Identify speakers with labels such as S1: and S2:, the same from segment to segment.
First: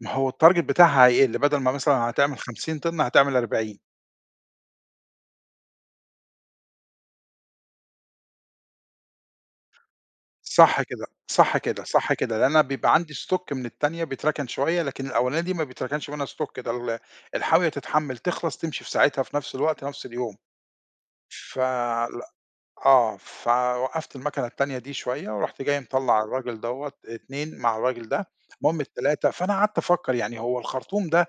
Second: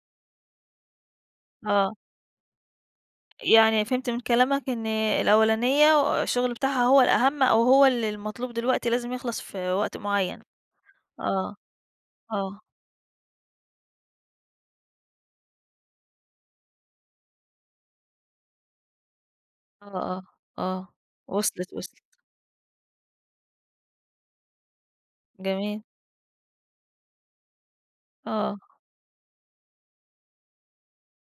S1: ما هو الtarget بتاعها هيقِل، بدَل ما مثلًا
S2: آه.
S1: هتعمل 50 طن، هتعمل 40.
S2: يعني فهمت من كلامك إن الأولانية الشغل بتاعها هو الأهم، أو هو اللي المطلوب دلوقتي لازم يخلَص في وقت معين.
S1: صح كده،
S2: آه،
S1: صح كده، صح كده لإن
S2: آه.
S1: أنا بيبقى عندي stock من التانية بيتركن شوية، لكن الأولانية دي ما بيتركنش منها stock ده ال الحاوية تتحمّل، تخلَص، تمشي في ساعتها في نَفْس الوقت،
S2: آه،
S1: نَفْس
S2: آه،
S1: اليوم.
S2: آه
S1: ف
S2: وصلِت، وصلِت.
S1: لأ، آه، فوقّفت الماكنة التانية دي شوية ورُحت جاي
S2: جميل.
S1: مطلّع الراجل دوّة، اتنين مع الراجل ده،
S2: آه.
S1: المهم التلاتة فأنا قعدت أفكر يعني هو الخرطوم ده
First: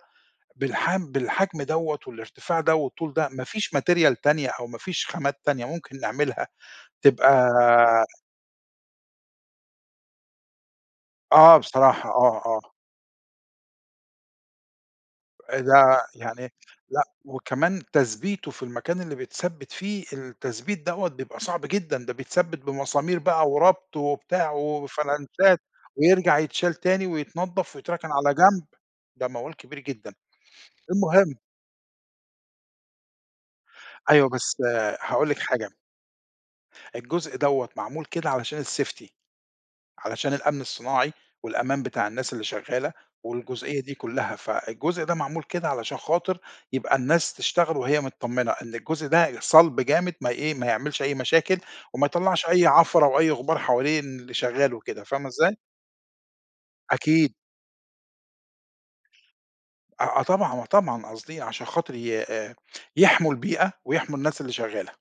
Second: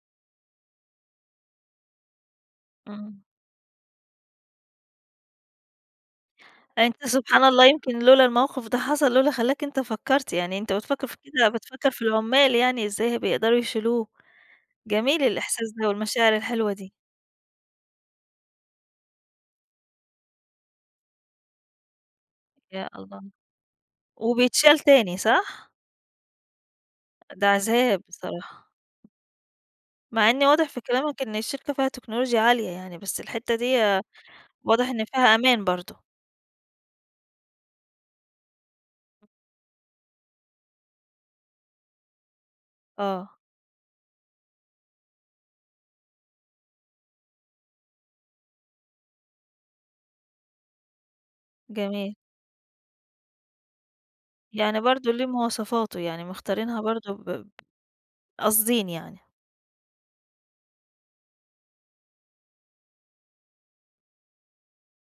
S1: بالحم بالحجم دوّة والارتفاع ده والطول
S2: إمم.
S1: ده مافيش material تانية أو ما فيش خامات تانية ممكن نعملها
S2: يعني أنت-
S1: تبقى
S2: سبحان الله- يمكِن لولا الموقف ده حصل لولا خلّاك أنت فكّرت يعني أنت بتفكر في كده،
S1: آه
S2: بتفكر في
S1: بصراحة، آه،
S2: العمال
S1: آه.
S2: يعني، إزاي هيبقوا بيقدَروا يشيلوه. جميل
S1: آآ،
S2: الإحساس ده،
S1: ده
S2: والمشاعر
S1: يعني
S2: الحلوة دي.
S1: لأ، وكمان تثبيتُه في المكان اللي بيتثبّت فيه، التثبيت دوّة بيبقى صعب جدًا، ده بيتثبّت
S2: يا
S1: بمسامير
S2: الله!
S1: بقى وربط وبتاع
S2: وبيتشال تاني
S1: وفلانشات،
S2: صح؟
S1: ويرجَع يتشال تاني
S2: أ ده
S1: ويتنضّف
S2: عذاب،
S1: ويتركن على جنب،
S2: الصراحة.
S1: ده موال كبير جدًا.
S2: مع إن واضح في كلامك إن
S1: المهم
S2: الشركة فيها تكنولوجيا عالية يعني، بس الحتّة ديّة
S1: أيوه، بس
S2: واضح إن
S1: هاقول
S2: فيها
S1: لِك
S2: أمان
S1: حاجة
S2: برضه.
S1: الجزء دوّة معمول كده علشان الsafety، علشان الأمن الصناعي والأمان بتاع الناس اللي شغالة
S2: آه.
S1: والجزئية دي كُلّها. فالجزء ده معمول كده علشان خاطر يبقى الناس تشتغل وهي متطمنة إن الجزء ده صَلب جامد ما ي إيه، ما يعملش أي مشاكل، وما
S2: جميل.
S1: يطلّعش أي عفرة أو أي غبار حوالين اللي شغال
S2: يعني
S1: وكده،
S2: برضه ليه
S1: فاهمة إزاي؟
S2: مواصفاته، يعني مختارينها برضه
S1: أكيد.
S2: ب قاصدين يعني.
S1: آه، آه طبعًا، آه طبعًا قاصدين عشان خاطر ي آآ، يحمُوا البيئة، ويحمُوا الناس اللي شغالة.